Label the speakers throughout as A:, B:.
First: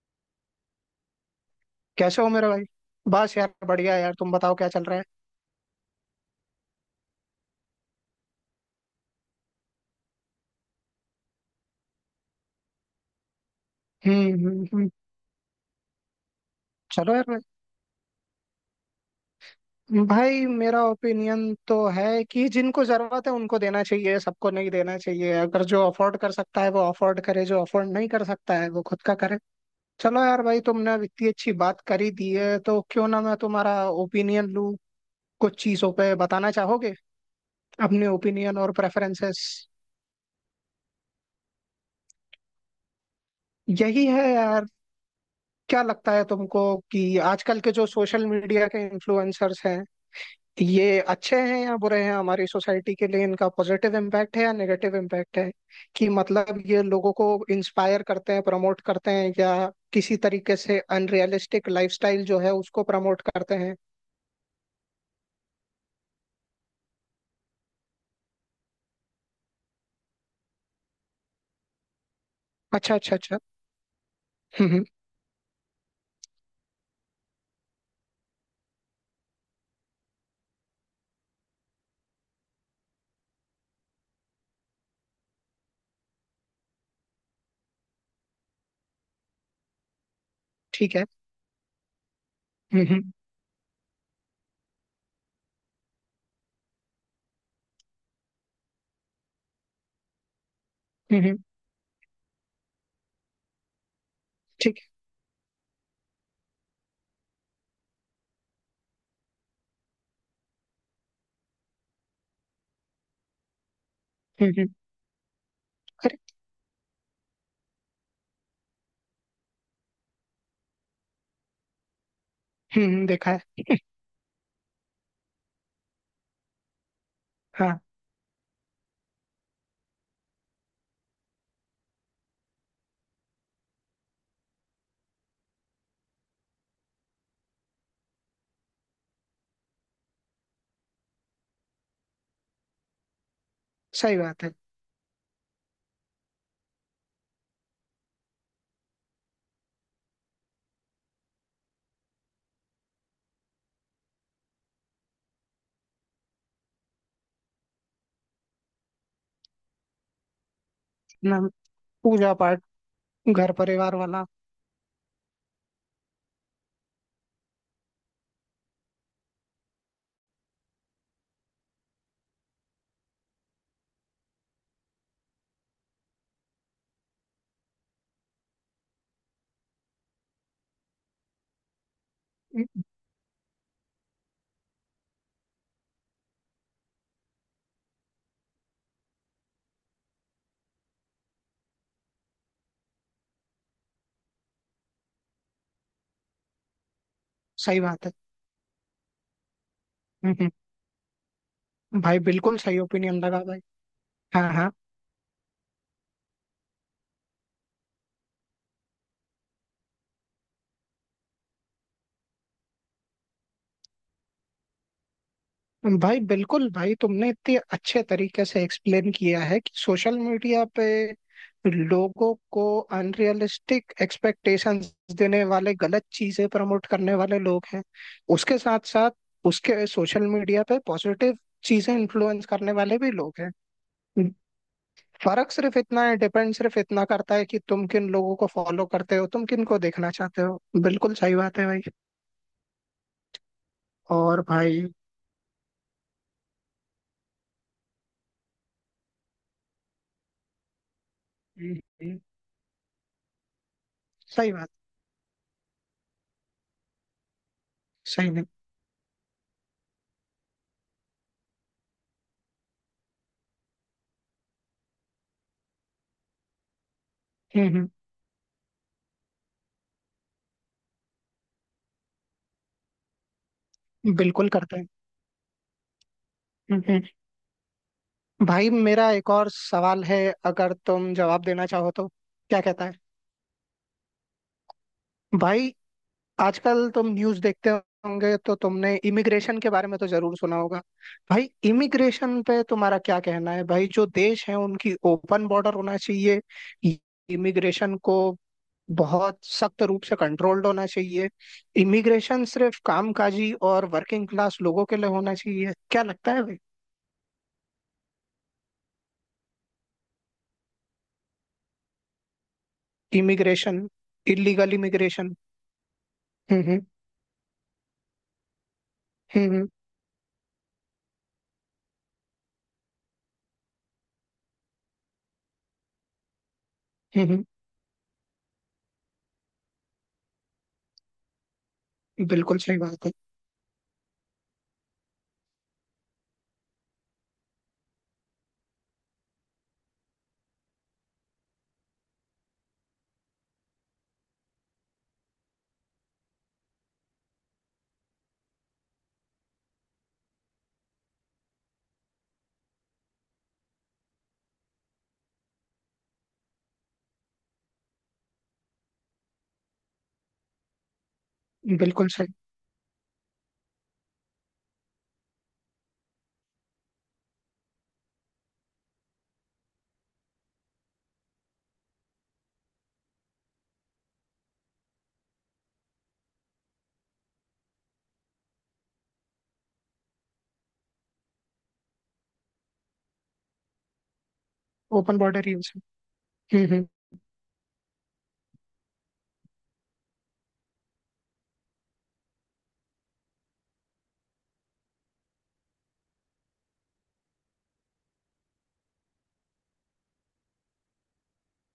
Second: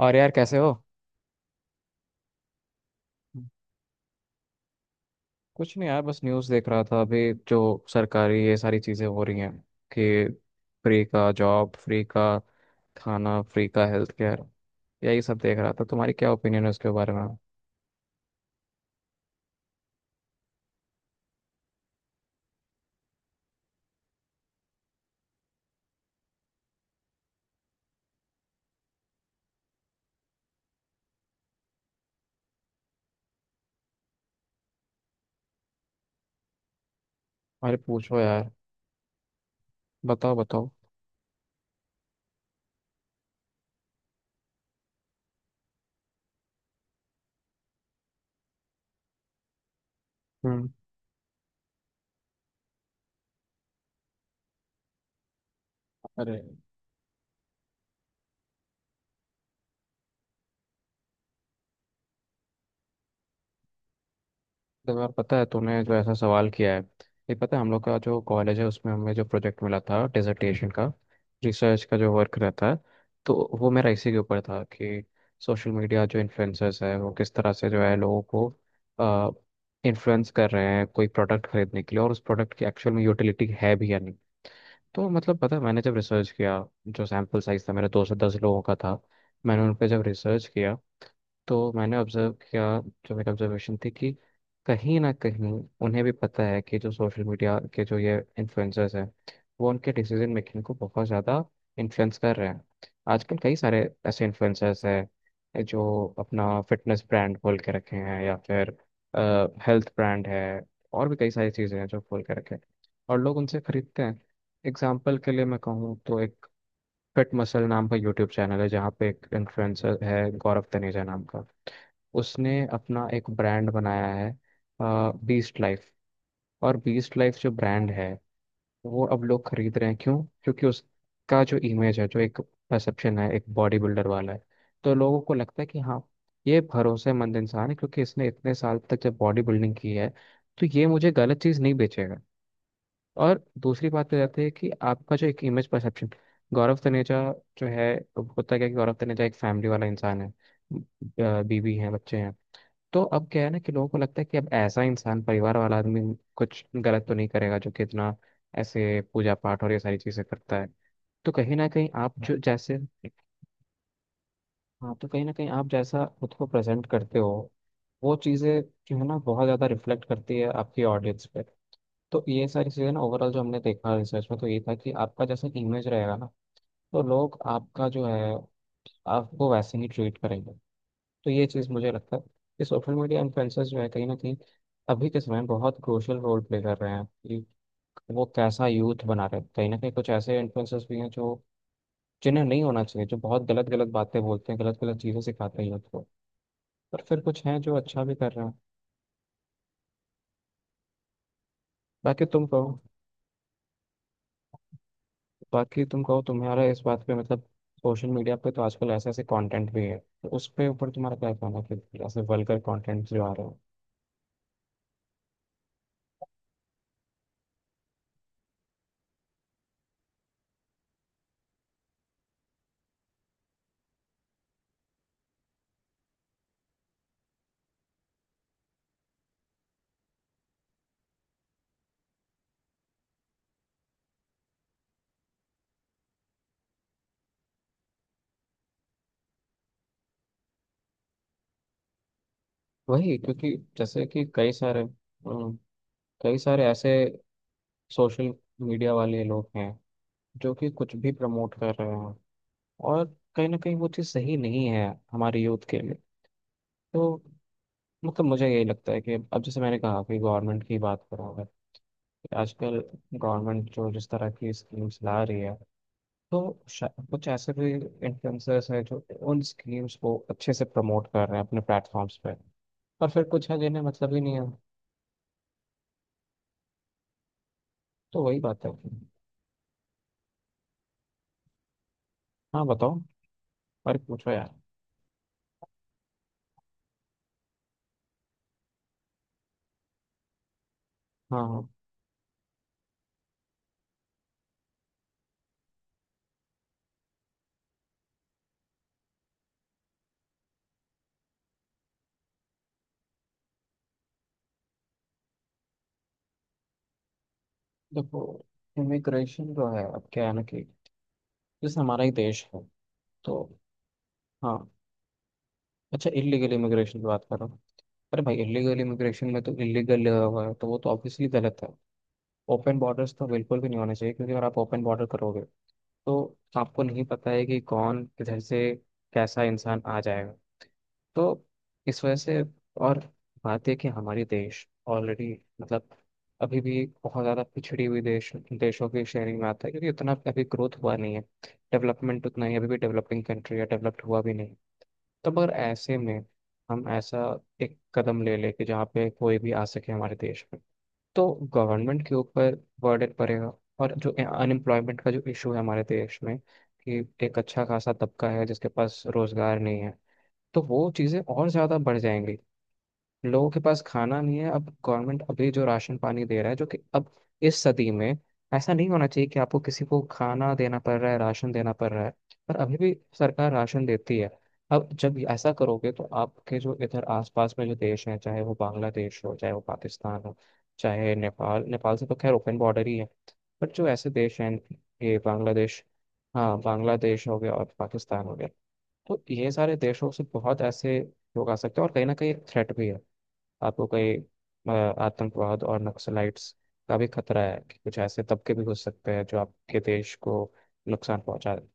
A: और यार कैसे हो।
B: कैसे हो मेरे भाई। बस यार बढ़िया। यार तुम बताओ क्या चल रहा है।
A: कुछ नहीं यार, बस न्यूज़ देख रहा था अभी, जो सरकारी ये सारी चीज़ें हो रही हैं कि फ्री का जॉब, फ्री का खाना, फ्री का health
B: hmm
A: care.
B: Hmm hmm.
A: यही सब देख रहा था। तुम्हारी क्या ओपिनियन है उसके बारे
B: चलो
A: में?
B: यार भाई। भाई, मेरा ओपिनियन तो है कि जिनको जरूरत है उनको देना चाहिए, सबको नहीं देना चाहिए। अगर जो अफोर्ड कर सकता है वो अफोर्ड करे, जो अफोर्ड नहीं कर सकता है वो खुद का करे। चलो यार भाई, तुमने अब इतनी अच्छी बात करी दी है तो क्यों ना मैं तुम्हारा ओपिनियन लूँ। कुछ चीजों पे बताना चाहोगे
A: अरे
B: अपने
A: पूछो यार।
B: ओपिनियन और प्रेफरेंसेस।
A: बताओ बताओ।
B: यही है यार। क्या लगता है तुमको कि आजकल के जो सोशल मीडिया के इन्फ्लुएंसर्स हैं,
A: हम्म।
B: ये अच्छे हैं या बुरे हैं हमारी सोसाइटी के लिए? इनका पॉजिटिव इम्पैक्ट है या नेगेटिव इम्पैक्ट है? कि
A: अरे
B: मतलब ये लोगों को इंस्पायर करते हैं, प्रमोट करते हैं, या किसी तरीके से अनरियलिस्टिक लाइफस्टाइल जो है उसको प्रमोट करते हैं।
A: इस बार पता है तूने जो ऐसा सवाल किया है, ये पता है हम लोग का जो कॉलेज है उसमें हमें जो प्रोजेक्ट मिला था डिसर्टेशन का, रिसर्च का जो वर्क रहता है,
B: अच्छा अच्छा
A: तो
B: अच्छा।
A: वो मेरा इसी के ऊपर था
B: हम्म हम्म,
A: कि सोशल मीडिया जो इन्फ्लुएंसर्स है वो किस तरह से जो है लोगों को इन्फ्लुएंस कर रहे हैं कोई प्रोडक्ट खरीदने के लिए, और उस प्रोडक्ट की एक्चुअल में यूटिलिटी है भी या नहीं। तो मतलब पता है मैंने जब रिसर्च किया, जो सैम्पल साइज था मेरा 210 लोगों का था, मैंने उन पर जब रिसर्च किया
B: ठीक है।
A: तो मैंने ऑब्जर्व किया।
B: हम्म हम्म
A: जो मेरी ऑब्जर्वेशन थी कि कहीं ना कहीं उन्हें भी पता है कि जो सोशल मीडिया के जो ये इन्फ्लुएंसर्स हैं वो उनके डिसीजन मेकिंग को बहुत
B: हम्म, हम्म,
A: ज़्यादा इन्फ्लुएंस कर रहे हैं। आजकल कई सारे ऐसे
B: ठीक
A: इन्फ्लुएंसर्स
B: है।
A: हैं जो अपना फिटनेस ब्रांड खोल के रखे हैं या फिर हेल्थ ब्रांड है, और भी कई सारी चीज़ें हैं जो खोल के रखे हैं, और लोग उनसे खरीदते हैं।
B: हम्म।
A: एग्जाम्पल के लिए मैं कहूँ
B: अरे।
A: तो एक फिट मसल नाम का यूट्यूब चैनल है जहाँ पे एक इन्फ्लुएंसर है गौरव तनेजा नाम का, उसने अपना एक
B: देखा है।
A: ब्रांड बनाया है, बीस्ट लाइफ। और बीस्ट लाइफ जो
B: हाँ।
A: ब्रांड है वो अब लोग खरीद रहे हैं, क्यों? क्योंकि उसका जो इमेज है, जो एक परसेप्शन है, एक बॉडी बिल्डर वाला है। तो लोगों को लगता है कि हाँ, ये भरोसेमंद इंसान है क्योंकि इसने इतने साल तक जब बॉडी बिल्डिंग की है तो ये मुझे गलत चीज़ नहीं बेचेगा। और दूसरी बात
B: सही
A: पे जाती
B: बात
A: है
B: है।
A: कि आपका जो एक इमेज परसेप्शन, गौरव तनेजा जो है, होता क्या है कि गौरव तनेजा एक फैमिली वाला इंसान है, बीवी है बच्चे हैं। तो अब क्या है ना कि लोगों को लगता है कि अब ऐसा इंसान, परिवार वाला आदमी, कुछ गलत तो नहीं करेगा, जो कि इतना ऐसे पूजा पाठ और ये सारी चीजें करता है। तो
B: ना,
A: कहीं ना कहीं आप
B: पूजा
A: जो
B: पाठ,
A: जैसे
B: घर परिवार वाला।
A: हाँ, तो कहीं ना कहीं आप जैसा खुद को प्रेजेंट करते हो वो चीजें जो है ना बहुत ज्यादा रिफ्लेक्ट करती है आपकी ऑडियंस पे। तो ये सारी चीजें ना ओवरऑल जो हमने देखा रिसर्च में तो ये था कि आपका जैसा इमेज रहेगा ना, तो लोग आपका जो है, आपको वैसे ही ट्रीट करेंगे। तो ये चीज़ मुझे लगता है कि
B: हम्म,
A: सोशल मीडिया इन्फ्लुएंसर्स जो है कहीं ना कहीं अभी के समय में बहुत क्रूशल रोल प्ले कर रहे हैं कि वो कैसा यूथ बना रहे हैं। कहीं ना कहीं कुछ ऐसे इन्फ्लुएंसर्स भी हैं जो, जिन्हें नहीं होना चाहिए, जो बहुत गलत गलत बातें बोलते हैं, गलत गलत चीज़ें सिखाते हैं यूथ को, पर फिर कुछ हैं जो
B: सही
A: अच्छा
B: बात। है
A: भी कर रहे हैं।
B: हम्म भाई
A: बाकी तुम
B: बिल्कुल
A: कहो।
B: सही ओपिनियन लगा भाई। हाँ हाँ।
A: बाकी तुम कहो तुम्हारा इस बात पे मतलब, सोशल मीडिया पे तो आजकल ऐसे ऐसे कंटेंट भी है, तो उस पे ऊपर तुम्हारा क्या कहना है कि ऐसे वल्गर कंटेंट जो आ रहे हैं?
B: भाई बिल्कुल भाई, तुमने इतने अच्छे तरीके से एक्सप्लेन किया है कि सोशल मीडिया पे लोगों को अनरियलिस्टिक एक्सपेक्टेशंस देने वाले, गलत चीजें प्रमोट करने वाले लोग हैं। उसके साथ साथ उसके सोशल मीडिया पे पॉजिटिव चीजें इन्फ्लुएंस करने वाले भी लोग हैं। फर्क सिर्फ इतना है, डिपेंड सिर्फ इतना करता है कि तुम किन लोगों को फॉलो करते हो, तुम किन को देखना चाहते हो। बिल्कुल सही बात है भाई।
A: वही क्योंकि जैसे कि
B: और
A: कई सारे
B: भाई।
A: कई सारे ऐसे सोशल मीडिया वाले लोग हैं जो कि कुछ भी प्रमोट कर
B: हम्म,
A: रहे हैं,
B: हम्म,
A: और कहीं ना कहीं वो चीज़ सही
B: सही
A: नहीं
B: बात।
A: है हमारे यूथ के लिए। तो मतलब
B: सही नहीं।
A: मुझे यही लगता है कि अब जैसे मैंने कहा कि गवर्नमेंट की बात करूँ अगर, कि आजकल गवर्नमेंट जो जिस तरह की स्कीम्स ला रही है तो कुछ ऐसे भी
B: हम्म
A: इन्फ्लुएंसर्स हैं जो उन स्कीम्स को अच्छे से प्रमोट कर रहे हैं अपने प्लेटफॉर्म्स पे, और फिर कुछ है जिन्हें मतलब ही नहीं है।
B: बिल्कुल करता है। हम्म।
A: तो वही बात है।
B: भाई मेरा एक और सवाल है, अगर तुम जवाब देना चाहो तो। क्या
A: हाँ
B: कहता है?
A: बताओ, और पूछो यार।
B: भाई, आजकल तुम न्यूज़ देखते होंगे तो तुमने इमिग्रेशन के बारे में तो जरूर सुना होगा।
A: हाँ
B: भाई,
A: हाँ।
B: इमिग्रेशन पे तुम्हारा क्या कहना है भाई? जो देश हैं उनकी ओपन बॉर्डर होना चाहिए? इमिग्रेशन को बहुत सख्त रूप से कंट्रोल्ड होना चाहिए? इमिग्रेशन सिर्फ कामकाजी और वर्किंग क्लास लोगों के लिए होना चाहिए? क्या लगता है भाई?
A: देखो इमिग्रेशन जो है अब क्या है ना कि जैसे हमारा ही देश है, तो
B: इमिग्रेशन।
A: हाँ।
B: Illegal immigration.
A: अच्छा इलीगल
B: हम्म।
A: इमिग्रेशन की बात कर रहा हूँ। अरे भाई इलीगल इमिग्रेशन में तो
B: हम्म, हम्म।
A: इलीगल लगा हुआ है तो वो तो ऑब्वियसली गलत है। ओपन बॉर्डर्स तो बिल्कुल भी नहीं होने चाहिए क्योंकि अगर आप ओपन बॉर्डर करोगे तो आपको नहीं
B: हम्म
A: पता है
B: हम्म,
A: कि कौन किधर से कैसा इंसान आ जाएगा। तो इस वजह से,
B: बिल्कुल सही
A: और
B: बात है।
A: बात है कि हमारे देश ऑलरेडी मतलब अभी भी बहुत ज़्यादा पिछड़ी हुई देश, देशों की श्रेणी में आता है क्योंकि उतना अभी ग्रोथ हुआ नहीं है, डेवलपमेंट उतना ही, अभी भी डेवलपिंग कंट्री है डेवलप्ड हुआ भी नहीं। तो मगर ऐसे में हम ऐसा एक कदम ले ले कि जहाँ पे कोई भी आ सके हमारे देश में तो गवर्नमेंट के ऊपर बर्डन पड़ेगा। और जो अनएम्प्लॉयमेंट का जो इशू है हमारे देश में कि एक अच्छा खासा तबका है जिसके पास रोजगार नहीं है, तो वो चीज़ें और ज़्यादा बढ़
B: बिल्कुल सही।
A: जाएंगी। लोगों के पास खाना नहीं है, अब गवर्नमेंट अभी जो राशन पानी दे रहा है, जो कि अब इस सदी में ऐसा नहीं होना चाहिए कि आपको किसी को खाना देना पड़ रहा है, राशन देना पड़ रहा है, पर अभी भी सरकार राशन देती है। अब जब ऐसा करोगे तो आपके जो इधर आसपास में जो देश हैं, चाहे वो बांग्लादेश हो चाहे वो पाकिस्तान हो, चाहे नेपाल, नेपाल से तो खैर ओपन बॉर्डर ही है, पर जो ऐसे देश हैं, ये
B: ओपन बॉर्डर यूज
A: बांग्लादेश, हाँ
B: है। हम्म।
A: बांग्लादेश हो गया और पाकिस्तान हो गया, तो ये सारे देशों से बहुत ऐसे लोग आ सकते हैं, और कहीं ना कहीं थ्रेट भी है आपको कहीं, अ, आतंकवाद और नक्सलाइट्स का भी खतरा है कि कुछ ऐसे तबके भी घुस सकते हैं जो आपके देश को नुकसान पहुंचा दें।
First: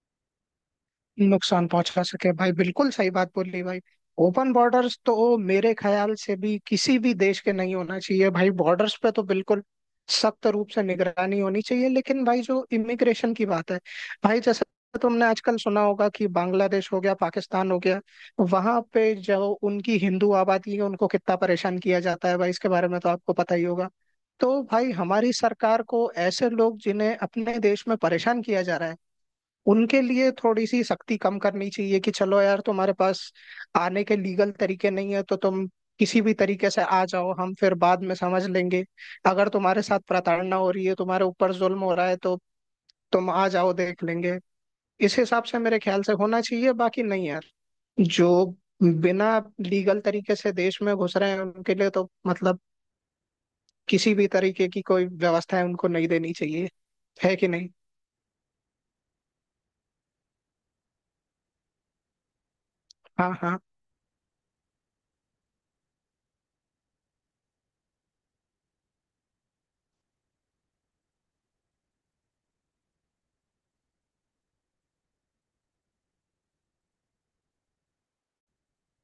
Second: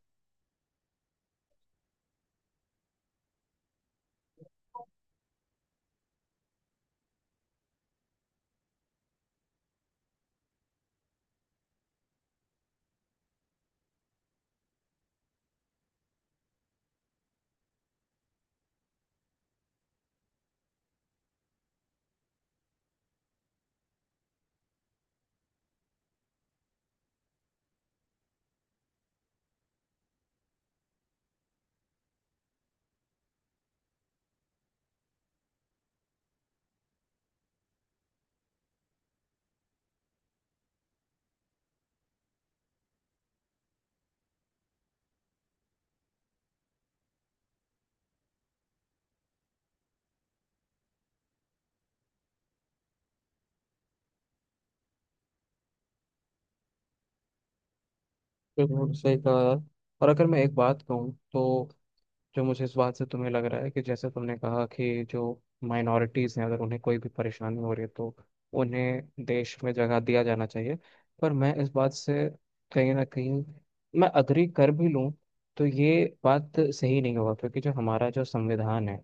B: नुकसान पहुंचा सके। भाई बिल्कुल सही बात बोली भाई। ओपन बॉर्डर्स तो मेरे ख्याल से भी किसी भी देश के नहीं होना चाहिए भाई। बॉर्डर्स पे तो बिल्कुल सख्त रूप से निगरानी होनी चाहिए। लेकिन भाई जो इमिग्रेशन की बात है भाई, जैसे तुमने आजकल सुना होगा कि बांग्लादेश हो गया, पाकिस्तान हो गया, वहां पे जो उनकी हिंदू आबादी है उनको कितना परेशान किया जाता है भाई, इसके बारे में तो आपको पता ही होगा। तो भाई, हमारी सरकार को ऐसे लोग जिन्हें अपने देश में परेशान किया जा रहा है, उनके लिए थोड़ी सी सख्ती कम करनी चाहिए कि चलो यार, तुम्हारे पास आने के लीगल तरीके नहीं है तो तुम किसी भी तरीके से आ जाओ, हम फिर बाद में समझ लेंगे। अगर तुम्हारे साथ प्रताड़ना हो रही है, तुम्हारे ऊपर जुल्म हो रहा है, तो तुम आ जाओ, देख लेंगे। इस हिसाब से मेरे ख्याल से होना चाहिए, बाकी नहीं यार। जो बिना लीगल तरीके से देश में घुस रहे हैं उनके लिए तो मतलब किसी भी तरीके की कोई व्यवस्था है उनको नहीं देनी चाहिए। है कि नहीं?
A: बिल्कुल सही कहा यार। और अगर मैं एक बात कहूँ तो, जो मुझे इस बात से तुम्हें
B: हाँ
A: लग
B: हाँ।
A: रहा है कि जैसे तुमने कहा कि जो माइनॉरिटीज़ हैं अगर उन्हें कोई भी परेशानी हो रही है तो उन्हें देश में जगह दिया जाना चाहिए, पर मैं इस बात से कहीं ना कहीं मैं अग्री कर भी लूँ, तो ये बात सही नहीं होगा क्योंकि जो हमारा जो संविधान है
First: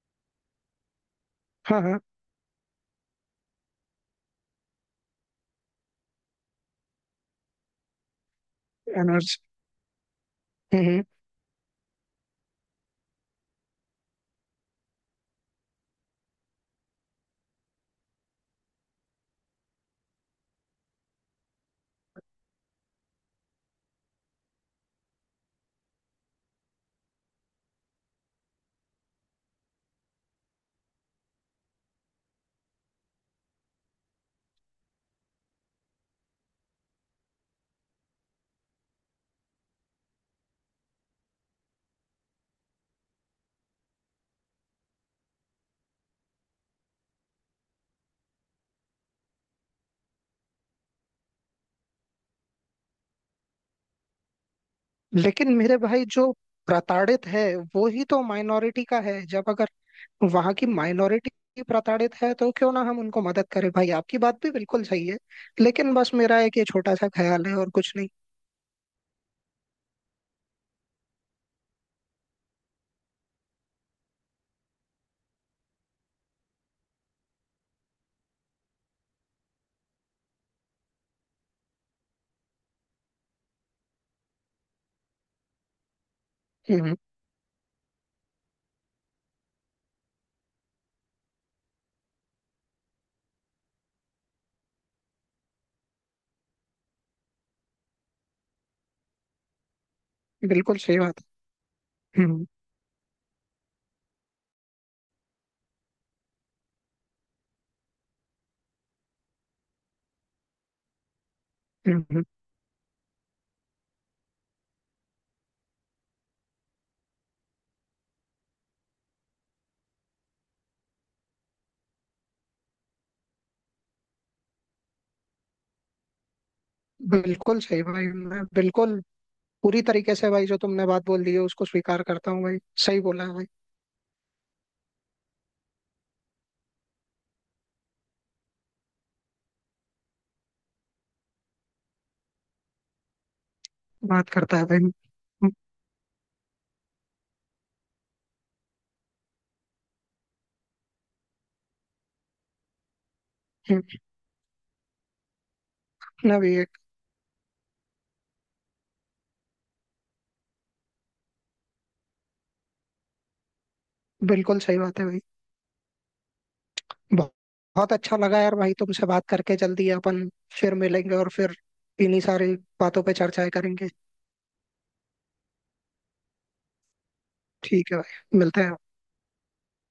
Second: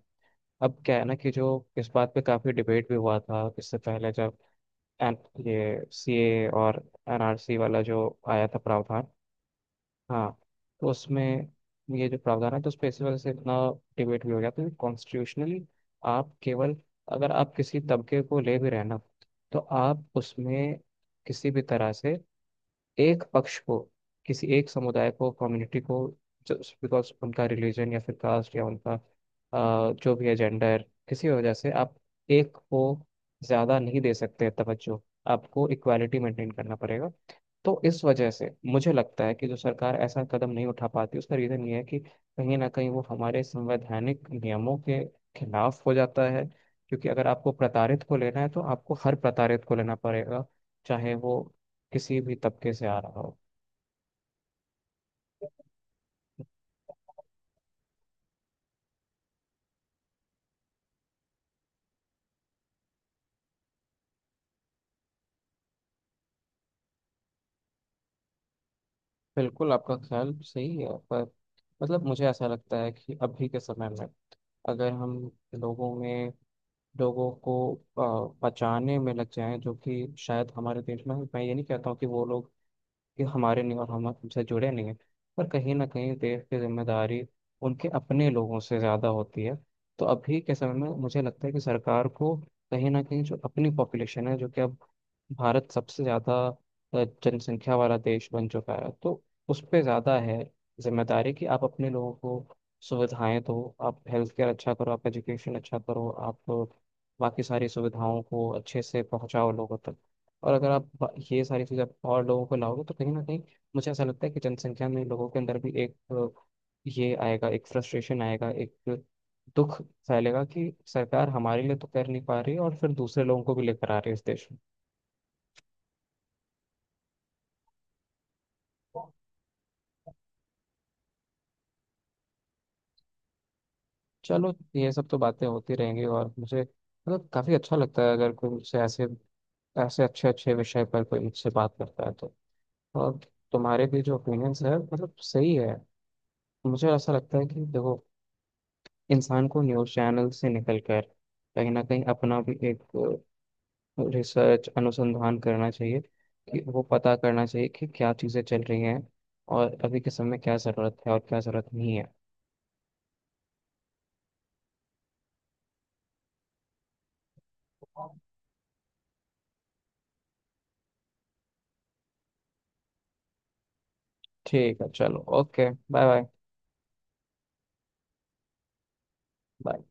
A: अब क्या है ना, कि जो
B: हाँ
A: इस
B: हाँ।
A: बात पे काफ़ी डिबेट भी हुआ था इससे पहले जब एन, ये सीए और एनआरसी वाला जो आया था प्रावधान,
B: एनर्जी।
A: हाँ।
B: हम्म,
A: तो
B: हम्म।
A: उसमें ये जो प्रावधान है तो उसपे इसी वजह से इतना डिबेट भी हो गया, तो कॉन्स्टिट्यूशनली आप केवल, अगर आप किसी तबके को ले भी रहे हैं ना तो आप उसमें किसी भी तरह से एक पक्ष को, किसी एक समुदाय को, कम्युनिटी को, जस्ट बिकॉज उनका रिलीजन या फिर कास्ट या उनका जो भी है जेंडर, किसी वजह से आप एक को ज़्यादा नहीं दे सकते तवज्जो, आपको इक्वालिटी मेंटेन करना पड़ेगा। तो इस वजह से मुझे लगता है कि जो सरकार ऐसा कदम नहीं उठा पाती उसका रीजन ये है कि कहीं ना कहीं वो हमारे संवैधानिक नियमों के खिलाफ हो जाता है, क्योंकि अगर आपको प्रताड़ित को लेना है तो आपको हर प्रताड़ित को लेना पड़ेगा, चाहे वो किसी भी तबके से आ रहा हो।
B: लेकिन मेरे भाई, जो प्रताड़ित है वो ही तो माइनॉरिटी का है। जब अगर वहां की माइनॉरिटी प्रताड़ित है तो क्यों ना हम उनको मदद करें भाई। आपकी बात भी बिल्कुल सही है, लेकिन बस मेरा एक ये छोटा सा ख्याल है और कुछ नहीं।
A: बिल्कुल आपका ख्याल सही है, पर मतलब मुझे ऐसा लगता है कि अभी के समय में अगर हम लोगों में, लोगों को बचाने में लग जाएं, जो कि शायद हमारे देश में, मैं ये नहीं कहता हूँ कि वो लोग कि हमारे नहीं और हम हमसे जुड़े नहीं हैं, पर कहीं ना कहीं देश की
B: हम्म।
A: जिम्मेदारी उनके अपने लोगों से ज़्यादा होती है। तो अभी के समय में मुझे लगता है कि सरकार को कहीं ना कहीं, जो अपनी पॉपुलेशन है जो कि अब भारत सबसे ज़्यादा जनसंख्या वाला देश बन चुका है, तो उस पर ज़्यादा है
B: बिल्कुल सही बात
A: जिम्मेदारी कि आप अपने लोगों
B: है।
A: को सुविधाएं दो, आप हेल्थ केयर अच्छा करो, आप एजुकेशन अच्छा करो, आप बाकी सारी सुविधाओं को अच्छे से पहुंचाओ लोगों तक। और अगर आप ये सारी चीज़ आप
B: हम्म।
A: और लोगों को लाओगे तो कहीं ना कहीं मुझे ऐसा लगता है कि जनसंख्या में, लोगों के अंदर भी एक ये आएगा, एक फ्रस्ट्रेशन आएगा, एक दुख फैलेगा कि सरकार हमारे लिए तो कर नहीं पा रही और फिर दूसरे लोगों को भी लेकर आ रही है इस देश में।
B: बिल्कुल सही भाई, मैं बिल्कुल पूरी तरीके से भाई जो तुमने बात बोल दी है उसको स्वीकार करता हूँ भाई। सही बोला है भाई।
A: चलो ये सब तो बातें होती रहेंगी, और मुझे मतलब काफ़ी अच्छा लगता है अगर कोई मुझसे ऐसे ऐसे अच्छे अच्छे विषय पर कोई मुझसे बात करता है तो, और तुम्हारे भी जो
B: बात करता
A: ओपिनियंस
B: है
A: है
B: भाई।
A: मतलब सही है। मुझे ऐसा लगता है कि देखो इंसान को न्यूज़ चैनल से निकल कर कहीं ना कहीं अपना भी एक
B: हम्म,
A: रिसर्च अनुसंधान करना चाहिए,
B: ना भी
A: कि
B: एक।
A: वो पता करना चाहिए कि क्या चीज़ें चल रही हैं और अभी के समय में क्या ज़रूरत है और क्या ज़रूरत नहीं है।
B: बिल्कुल सही बात है भाई। ब- बहुत अच्छा लगा यार भाई तुमसे बात करके। जल्दी अपन फिर मिलेंगे और फिर इन्हीं सारी बातों पे चर्चाएं करेंगे।
A: ठीक है, चलो ओके, बाय।
B: ठीक है भाई, मिलते हैं।
A: बाय।